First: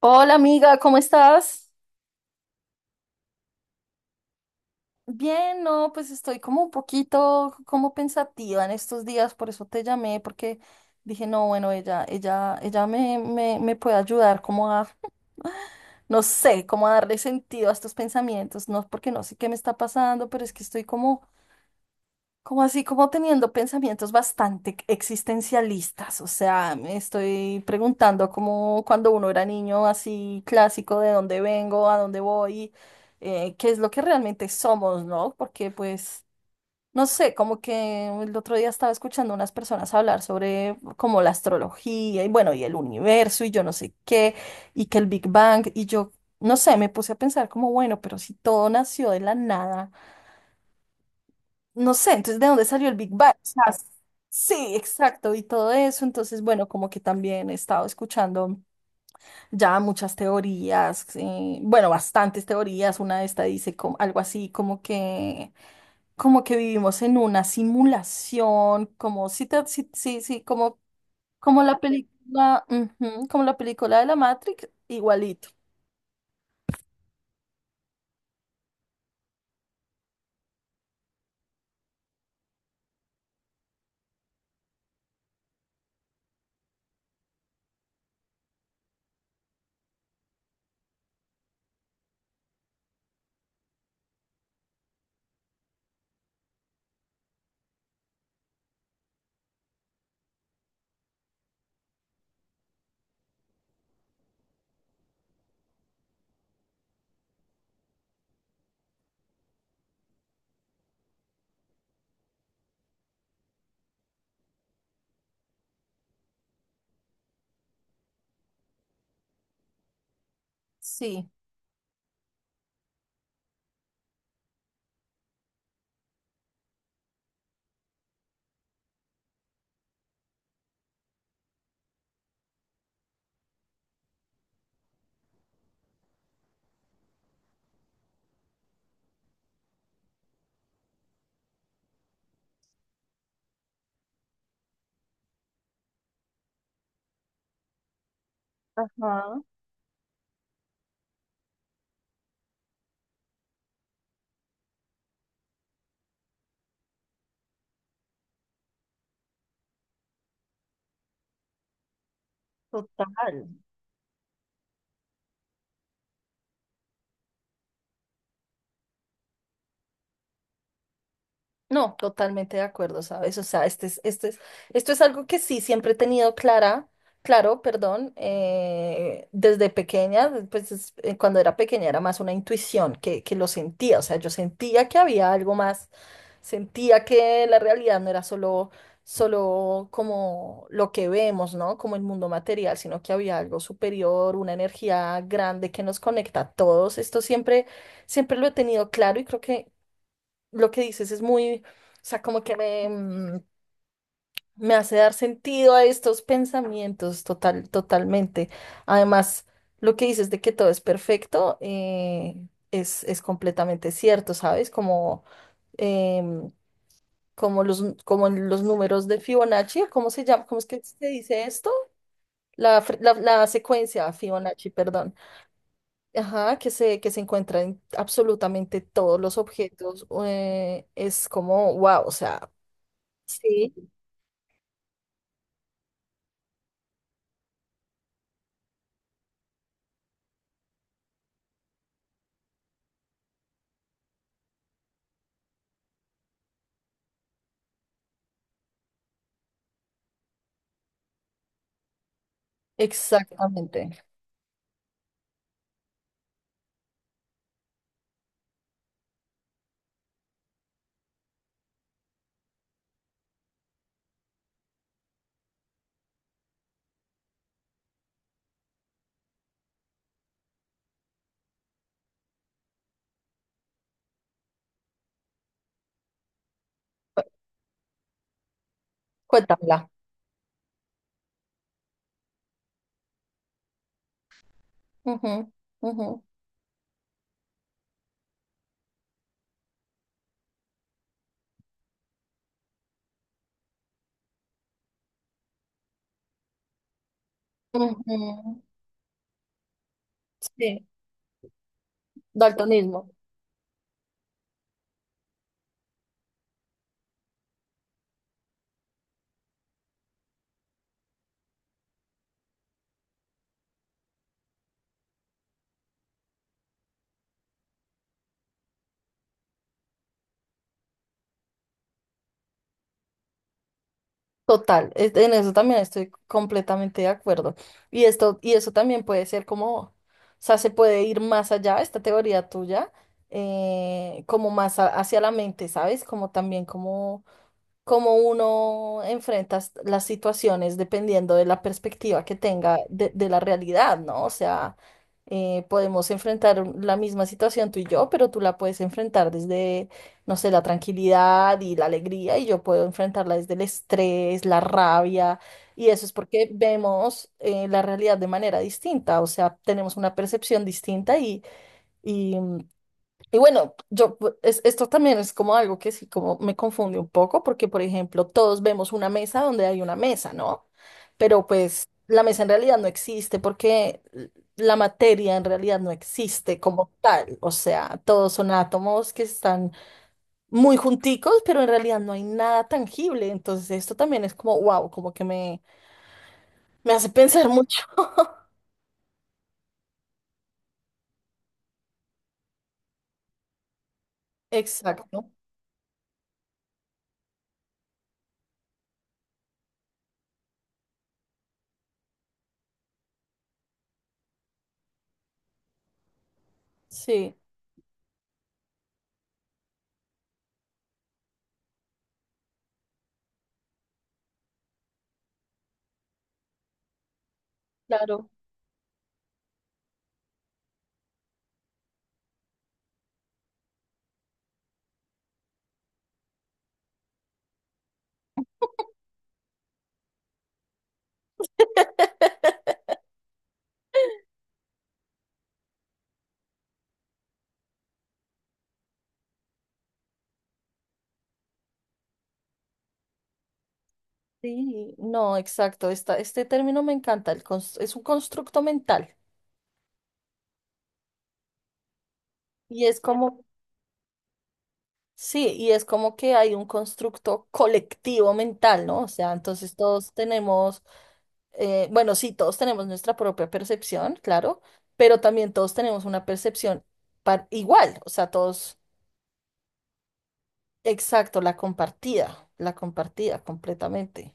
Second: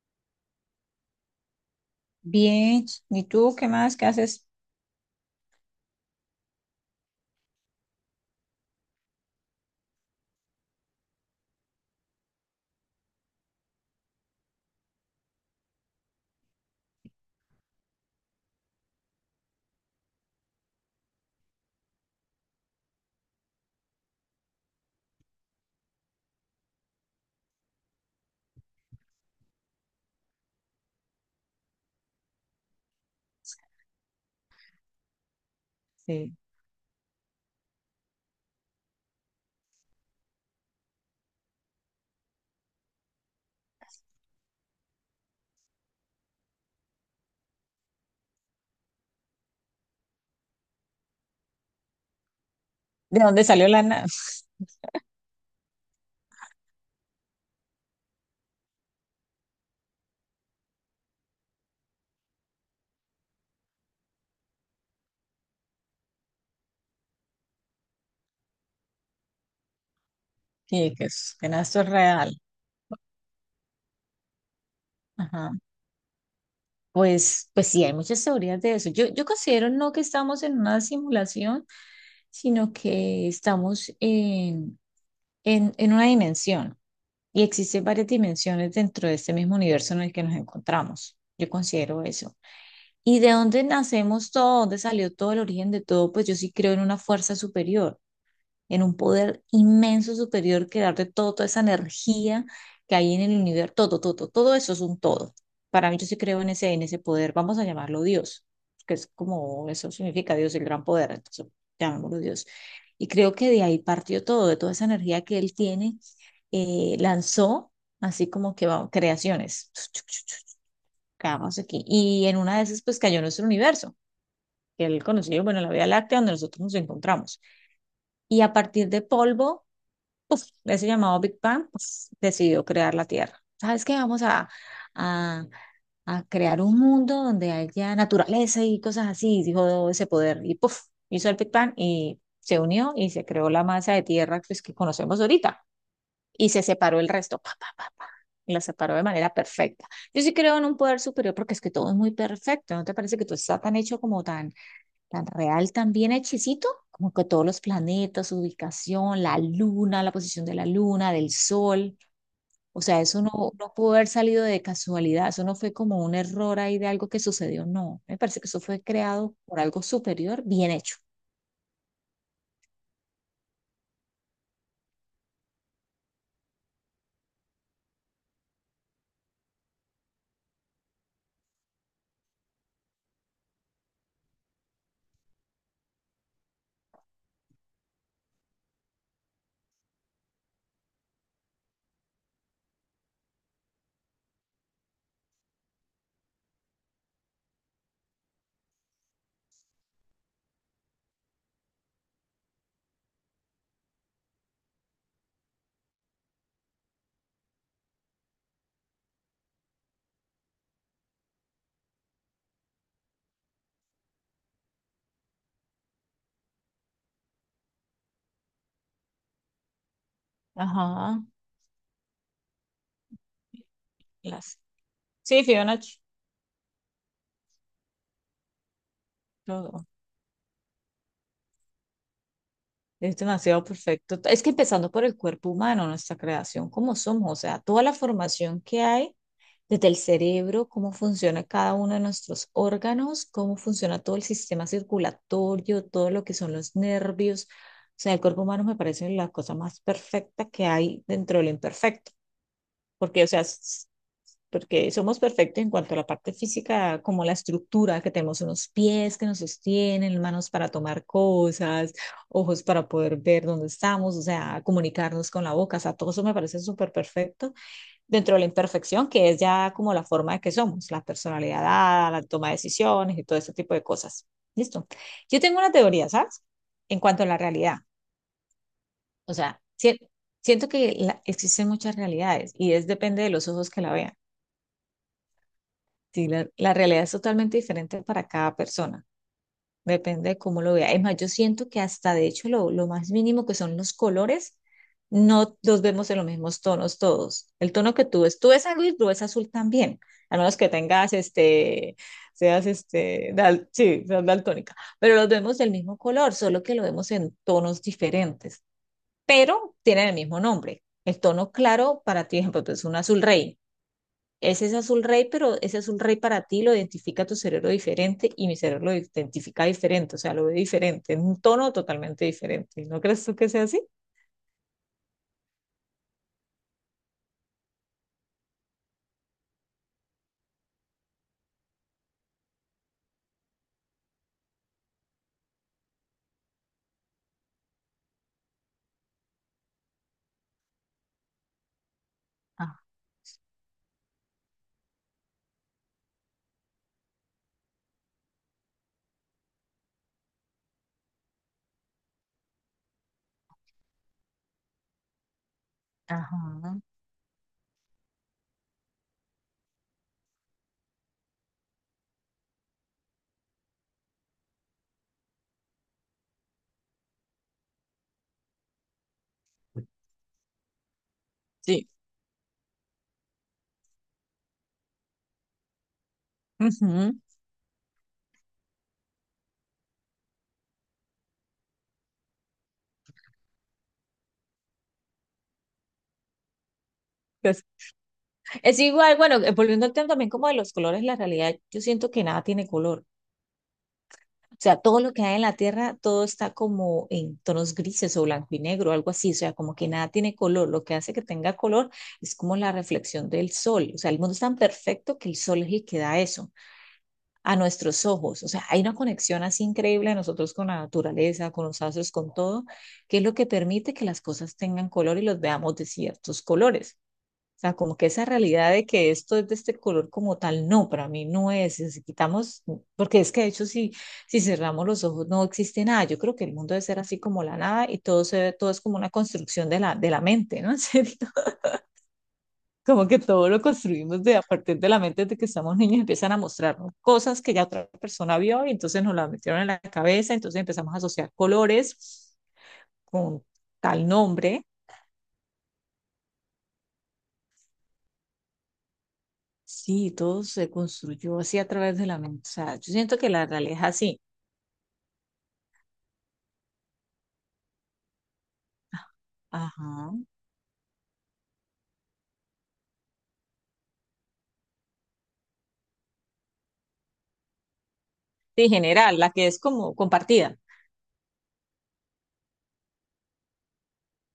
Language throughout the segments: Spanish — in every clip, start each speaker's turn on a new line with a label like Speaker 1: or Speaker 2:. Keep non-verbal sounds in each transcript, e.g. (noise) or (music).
Speaker 1: Hola amiga, ¿cómo estás?
Speaker 2: Bien, ¿y tú qué más? ¿Qué haces?
Speaker 1: Bien, no, pues estoy como un poquito como pensativa en estos días, por eso te llamé, porque dije, no, bueno, ella me puede ayudar como a, (laughs) no sé, como a darle sentido a estos pensamientos, no, porque no sé qué me está pasando, pero es que estoy como así, como teniendo pensamientos bastante existencialistas. O sea, me estoy preguntando como cuando uno era niño, así clásico: de dónde vengo, a dónde voy, qué es lo que realmente somos, ¿no? Porque pues,
Speaker 2: Sí.
Speaker 1: no sé, como que el otro día estaba escuchando unas personas hablar sobre como la astrología y bueno, y el universo y yo no sé qué, y que el Big Bang, y yo, no sé, me puse a pensar como, bueno, pero si todo nació de la nada, no sé, entonces, ¿de dónde salió el Big
Speaker 2: ¿De
Speaker 1: Bang? O
Speaker 2: dónde
Speaker 1: sea,
Speaker 2: salió la nave?
Speaker 1: sí, exacto, y todo eso. Entonces, bueno, como que también he estado escuchando ya muchas teorías, bueno, bastantes teorías. Una de estas dice algo así como que vivimos en una simulación, como sí, sí, sí, sí, como,
Speaker 2: Sí, que es, que nada,
Speaker 1: como la
Speaker 2: esto es real.
Speaker 1: película, ujú, como la película de la Matrix, igualito.
Speaker 2: Ajá. Pues sí, hay muchas teorías de eso. Yo considero no que estamos en una simulación, sino que estamos en una dimensión y existen varias dimensiones dentro de este mismo universo en el que nos encontramos. Yo considero eso. ¿Y de dónde nacemos todo? ¿Dónde salió todo el origen de todo? Pues yo sí creo en una fuerza superior, en un poder inmenso superior que darte todo, toda esa energía que hay en el universo, todo, todo, todo todo eso es un todo. Para mí yo sí creo en ese poder. Vamos a llamarlo Dios, que es como, eso significa Dios, el gran poder, entonces llamémoslo Dios. Y creo que de ahí partió todo, de toda esa energía que él tiene, lanzó así como que vamos, creaciones,
Speaker 1: Sí.
Speaker 2: quedamos aquí. Y en una de esas pues cayó nuestro universo, que él conoció, bueno, la Vía Láctea, donde nosotros nos encontramos. Y a partir de polvo uf, ese llamado Big Bang, pues, decidió crear la Tierra. ¿Sabes qué? Vamos a, a, a crear un mundo donde haya naturaleza y cosas así, dijo ese poder. Y puff, hizo el Big Bang y se unió y se creó la masa de tierra pues, que conocemos ahorita. Y se separó el resto, pa, pa, pa, pa, y la separó de manera
Speaker 1: Ajá,
Speaker 2: perfecta. Yo sí creo en un poder superior porque es que todo es muy perfecto. ¿No te parece que todo está tan hecho, como tan tan real, también bien, como que todos los planetas, su ubicación, la luna, la posición de la luna, del sol? O sea, eso
Speaker 1: total.
Speaker 2: no, no pudo haber salido de casualidad, eso no fue como un error ahí de algo que sucedió, no. Me parece que eso fue creado por algo superior, bien hecho.
Speaker 1: No, totalmente de acuerdo, ¿sabes? O sea, este es, esto es algo que sí siempre he tenido clara, claro, perdón, desde pequeña, pues cuando era pequeña era más una intuición que lo sentía, o sea, yo sentía que había algo más, sentía que la realidad no era solo como lo que vemos, ¿no? Como el mundo material, sino que había algo superior, una energía grande que nos conecta a todos. Esto siempre lo he tenido claro, y creo que lo que dices es muy, o sea, como que me hace dar sentido a estos pensamientos, totalmente. Además, lo que dices de que todo es perfecto, es completamente cierto, ¿sabes? Como, em, como los números de Fibonacci, ¿cómo se llama? ¿Cómo es que se
Speaker 2: Ajá.
Speaker 1: dice esto? La secuencia
Speaker 2: Las...
Speaker 1: Fibonacci, perdón.
Speaker 2: Sí, Fiona, ch-
Speaker 1: Ajá, que se encuentra en absolutamente todos los
Speaker 2: lo-
Speaker 1: objetos. Es como, wow, o sea.
Speaker 2: es demasiado
Speaker 1: Sí,
Speaker 2: perfecto. Es que empezando por el cuerpo humano, nuestra creación como somos, o sea, toda la formación que hay desde el cerebro, cómo funciona cada uno de nuestros órganos, cómo funciona todo el sistema circulatorio, todo lo que son los nervios. O sea, el cuerpo humano me parece la cosa más perfecta que hay dentro de lo imperfecto, porque, o sea, s-
Speaker 1: exactamente.
Speaker 2: porque somos perfectos en cuanto a la parte física, como la estructura, que tenemos unos pies que nos sostienen, manos para tomar cosas, ojos para poder ver dónde estamos, o sea, comunicarnos con la boca, o sea, todo eso me parece súper perfecto dentro de la imperfección, que es ya como la forma de que somos, la personalidad dada, la toma de decisiones y todo ese tipo de cosas. Listo. Yo tengo una teoría, ¿sabes? En cuanto
Speaker 1: Cu-
Speaker 2: a la realidad. O sea,
Speaker 1: Cuéntamela.
Speaker 2: si- siento que la- existen muchas realidades y es depende de los ojos que la vean.
Speaker 1: Ujú, ujú,
Speaker 2: Sí, la realidad es totalmente diferente para cada persona. Depende de cómo lo vea. Es más, yo siento que hasta de hecho lo más mínimo que son los colores, no los vemos en los mismos tonos todos. El tono que tú
Speaker 1: ujú.
Speaker 2: ves algo y tú ves azul también, a menos que
Speaker 1: Sí,
Speaker 2: tengas este, seas
Speaker 1: daltonismo.
Speaker 2: este, dal- sí, seas daltónica, pero los vemos del mismo color, solo que lo vemos en tonos diferentes, pero tienen el mismo nombre. El tono claro para ti, por ejemplo, es un azul rey, ese es azul rey, pero ese azul rey para ti lo identifica tu cerebro diferente y mi cerebro lo identifica diferente, o sea, lo ve diferente, en un tono totalmente diferente. ¿No crees tú que sea así?
Speaker 1: Total, en eso también estoy completamente de acuerdo. Y esto, y eso también puede ser como, o sea, se puede ir más allá, esta teoría tuya, como más hacia la mente, ¿sabes? Como también como cómo uno enfrenta las situaciones dependiendo de la perspectiva que tenga
Speaker 2: Ah,
Speaker 1: de la realidad, ¿no? O sea, podemos enfrentar la misma situación tú y yo, pero tú la puedes enfrentar desde, no sé, la tranquilidad y la alegría, y yo puedo enfrentarla desde el estrés, la rabia, y eso es porque
Speaker 2: ajá.
Speaker 1: vemos, la realidad de manera distinta, o sea, tenemos una percepción distinta y bueno. Yo, pues, esto también es como algo que sí, como me confunde un poco, porque por ejemplo, todos vemos una mesa donde hay una mesa, ¿no? Pero pues
Speaker 2: Sí.
Speaker 1: la mesa en realidad no existe porque la materia en realidad no existe como
Speaker 2: Ujú.
Speaker 1: tal. O sea, todos son átomos que están muy junticos, pero en realidad no hay nada tangible. Entonces esto también es como, wow, como que me hace pensar
Speaker 2: Pues,
Speaker 1: mucho. (laughs)
Speaker 2: es igual, bueno, volviendo al tema también como de los colores, la realidad, yo siento que nada tiene color. O sea, todo lo que
Speaker 1: Exacto.
Speaker 2: hay en la tierra, todo está como en tonos grises o blanco y negro, algo así. O sea, como que nada tiene color. Lo que hace que tenga color es como la reflexión del sol. O sea, el mundo es tan perfecto que el sol es el que da eso
Speaker 1: Sí,
Speaker 2: a nuestros ojos. O sea, hay una conexión así increíble de nosotros con la naturaleza, con los astros, con todo, que es lo que permite que las cosas tengan color y los veamos de ciertos colores. O sea, como que esa
Speaker 1: claro.
Speaker 2: realidad de que esto es de este color como tal, no, para mí no es. Si quitamos, porque es que de hecho si, si cerramos los ojos no existe nada. Yo creo que el mundo debe ser así como la nada, y todo, se, todo es como una construcción de la mente, ¿no? (laughs) En serio. Como que todo lo construimos de a partir de la mente de que estamos niños, empiezan a mostrarnos cosas que ya otra persona vio y entonces nos las metieron en la cabeza, entonces empezamos a asociar colores con tal nombre.
Speaker 1: Sí, no, exacto. Esta, este término me encanta. Es un constructo mental.
Speaker 2: Sí, todo se construyó así a través de la mente. O sea,
Speaker 1: Y
Speaker 2: yo
Speaker 1: es
Speaker 2: siento que
Speaker 1: como,
Speaker 2: la realidad es así.
Speaker 1: sí, y es como que hay un constructo colectivo mental, ¿no? O sea, entonces
Speaker 2: Ajá.
Speaker 1: todos tenemos, bueno, sí, todos tenemos nuestra propia percepción, claro, pero también todos tenemos una percepción igual. O sea,
Speaker 2: Sí,
Speaker 1: todos,
Speaker 2: general, la que es como compartida.
Speaker 1: exacto, la compartida completamente.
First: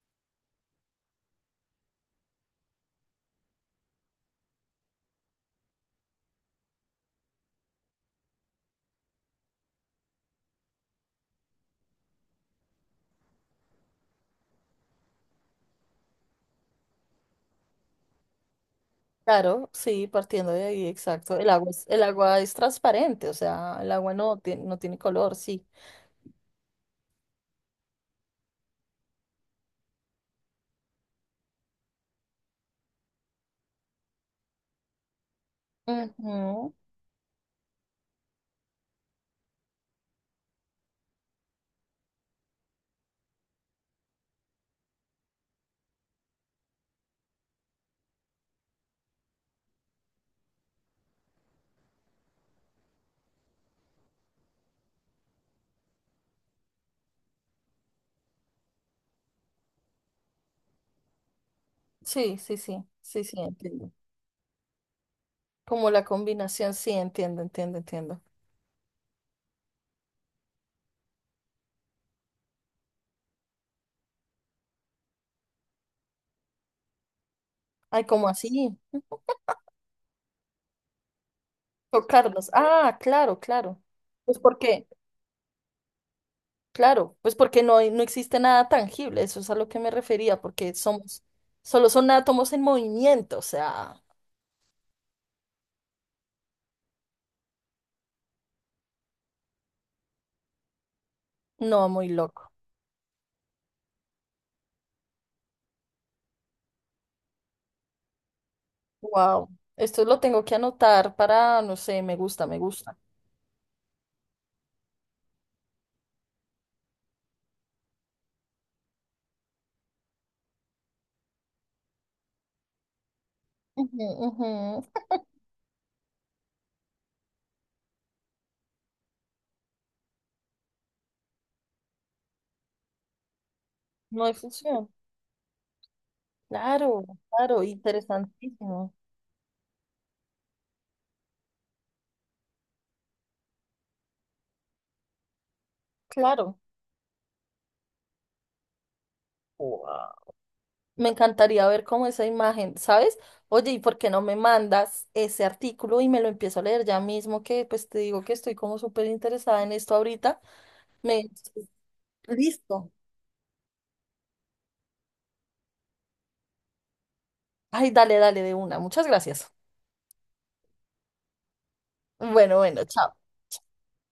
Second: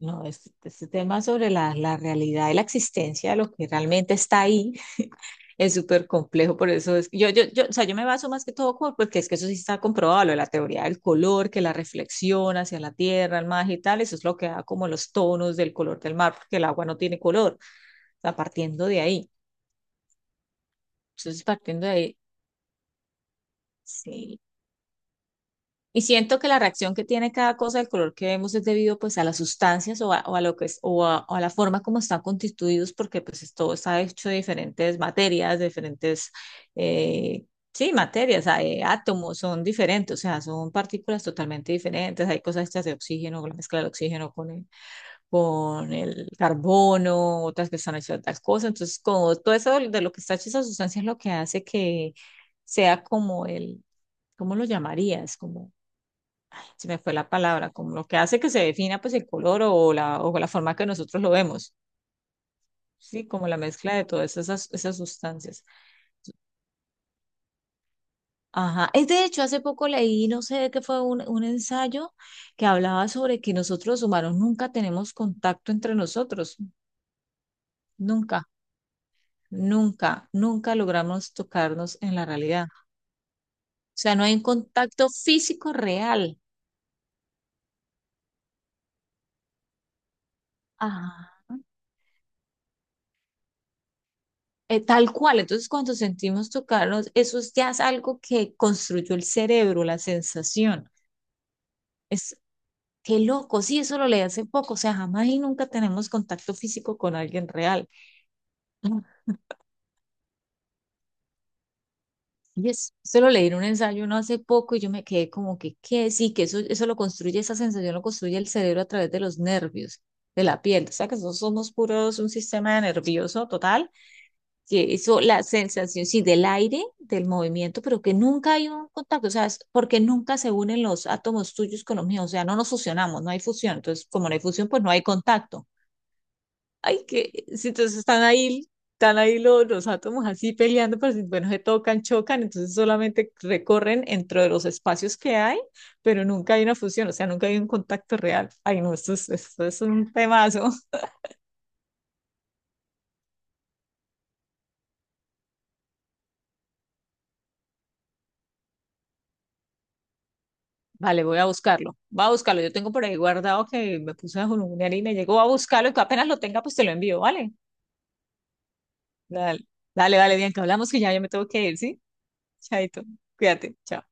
Speaker 2: No, este tema sobre la realidad y la existencia de lo que realmente está ahí (laughs) es súper complejo, por eso es que yo, o sea, yo me baso más que todo por, porque es que eso sí está comprobado, lo de la teoría del color, que la reflexión hacia la tierra, el mar y tal, eso es lo que da como los tonos del color del mar, porque el agua no tiene color, o sea, partiendo de ahí.
Speaker 1: Claro, sí, partiendo de ahí, exacto.
Speaker 2: Entonces,
Speaker 1: El agua es,
Speaker 2: partiendo de
Speaker 1: el
Speaker 2: ahí,
Speaker 1: agua es transparente, o sea, el agua no
Speaker 2: sí,
Speaker 1: tiene, no tiene color, sí.
Speaker 2: y siento que la reacción que tiene cada cosa del color que vemos es debido pues a las sustancias o a lo que es, o a la forma como están constituidos, porque pues es- todo está hecho de diferentes materias, de diferentes,
Speaker 1: Ujú.
Speaker 2: eh, sí, materias, hay átomos son diferentes, o sea, son partículas totalmente diferentes, hay cosas hechas de oxígeno, la mezcla del oxígeno con el carbono, otras que están hechas de otras cosas, entonces como todo eso de lo que está hecho esa sustancia es lo que hace que sea como el, ¿cómo lo llamarías? Como se me fue la palabra, como lo que hace que se defina pues el color o la forma que nosotros lo vemos,
Speaker 1: Sí, sí, sí, sí,
Speaker 2: ¿sí?
Speaker 1: sí,
Speaker 2: Como la
Speaker 1: entiendo.
Speaker 2: mezcla de todas esas, esas sustancias.
Speaker 1: Como la combinación, sí, entiendo, entiendo, entiendo.
Speaker 2: Ajá, es de hecho, hace poco leí, no sé de qué fue un ensayo que hablaba sobre que nosotros los humanos nunca tenemos contacto entre nosotros,
Speaker 1: Ay, ¿cómo
Speaker 2: nunca,
Speaker 1: así?
Speaker 2: nunca, nunca logramos tocarnos en la
Speaker 1: Tocarlos.
Speaker 2: realidad.
Speaker 1: Ah, claro, claro.
Speaker 2: O sea, no hay
Speaker 1: Pues
Speaker 2: un
Speaker 1: porque,
Speaker 2: contacto físico real.
Speaker 1: claro, pues porque no, no existe nada tangible, eso es a lo que me refería, porque somos,
Speaker 2: Ajá.
Speaker 1: solo son átomos en movimiento, o sea,
Speaker 2: Tal cual, entonces cuando sentimos tocarnos, eso es- ya es algo que construyó el cerebro, la sensación.
Speaker 1: no, muy
Speaker 2: Es
Speaker 1: loco.
Speaker 2: qué loco, sí, eso lo leí hace poco, o sea, jamás y nunca tenemos contacto físico con alguien real. Ah,
Speaker 1: Wow, esto lo tengo que anotar para, no sé, me gusta, me
Speaker 2: y es-
Speaker 1: gusta.
Speaker 2: eso lo leí en un ensayo no hace poco y yo me quedé como que, ¿qué? Sí, que eso lo construye, esa sensación lo construye el cerebro a través de los nervios, de la piel. O sea, que nosotros somos puros un sistema nervioso total,
Speaker 1: Ujú, ujú.
Speaker 2: que eso, la sensación, sí, del aire, del movimiento, pero que nunca hay un contacto, o sea, es porque nunca se unen los átomos tuyos con los míos, o sea, no nos fusionamos, no hay fusión, entonces
Speaker 1: No
Speaker 2: como
Speaker 1: hay
Speaker 2: no hay fusión, pues
Speaker 1: función.
Speaker 2: no hay contacto.
Speaker 1: Claro,
Speaker 2: Ay, que,
Speaker 1: claro,
Speaker 2: sí, entonces
Speaker 1: interesantísimo.
Speaker 2: están ahí los átomos así peleando, pero si, bueno, se tocan, chocan, entonces solamente recorren entre los espacios que hay, pero nunca
Speaker 1: Claro.
Speaker 2: hay una fusión, o sea, nunca hay un contacto real. Ay, no, esto es
Speaker 1: Wow.
Speaker 2: un temazo.
Speaker 1: Me encantaría ver cómo esa imagen, ¿sabes? Oye, ¿y por qué no me mandas ese artículo y me lo empiezo a leer ya mismo? Que pues te digo que estoy como súper interesada en esto ahorita. Me...
Speaker 2: Vale, voy a buscarlo. Va a buscarlo. Yo tengo
Speaker 1: Listo.
Speaker 2: por ahí guardado que me puse a julunear y me llegó a buscarlo, y que apenas lo tenga, pues te lo envío, ¿vale?
Speaker 1: Ay, dale, dale de una. Muchas gracias.
Speaker 2: Dale, dale, dale, Bianca. Hablamos, que ya yo me tengo que ir, ¿sí?
Speaker 1: Bueno, bueno,
Speaker 2: Chaito.
Speaker 1: chao.
Speaker 2: Cuídate. Chao.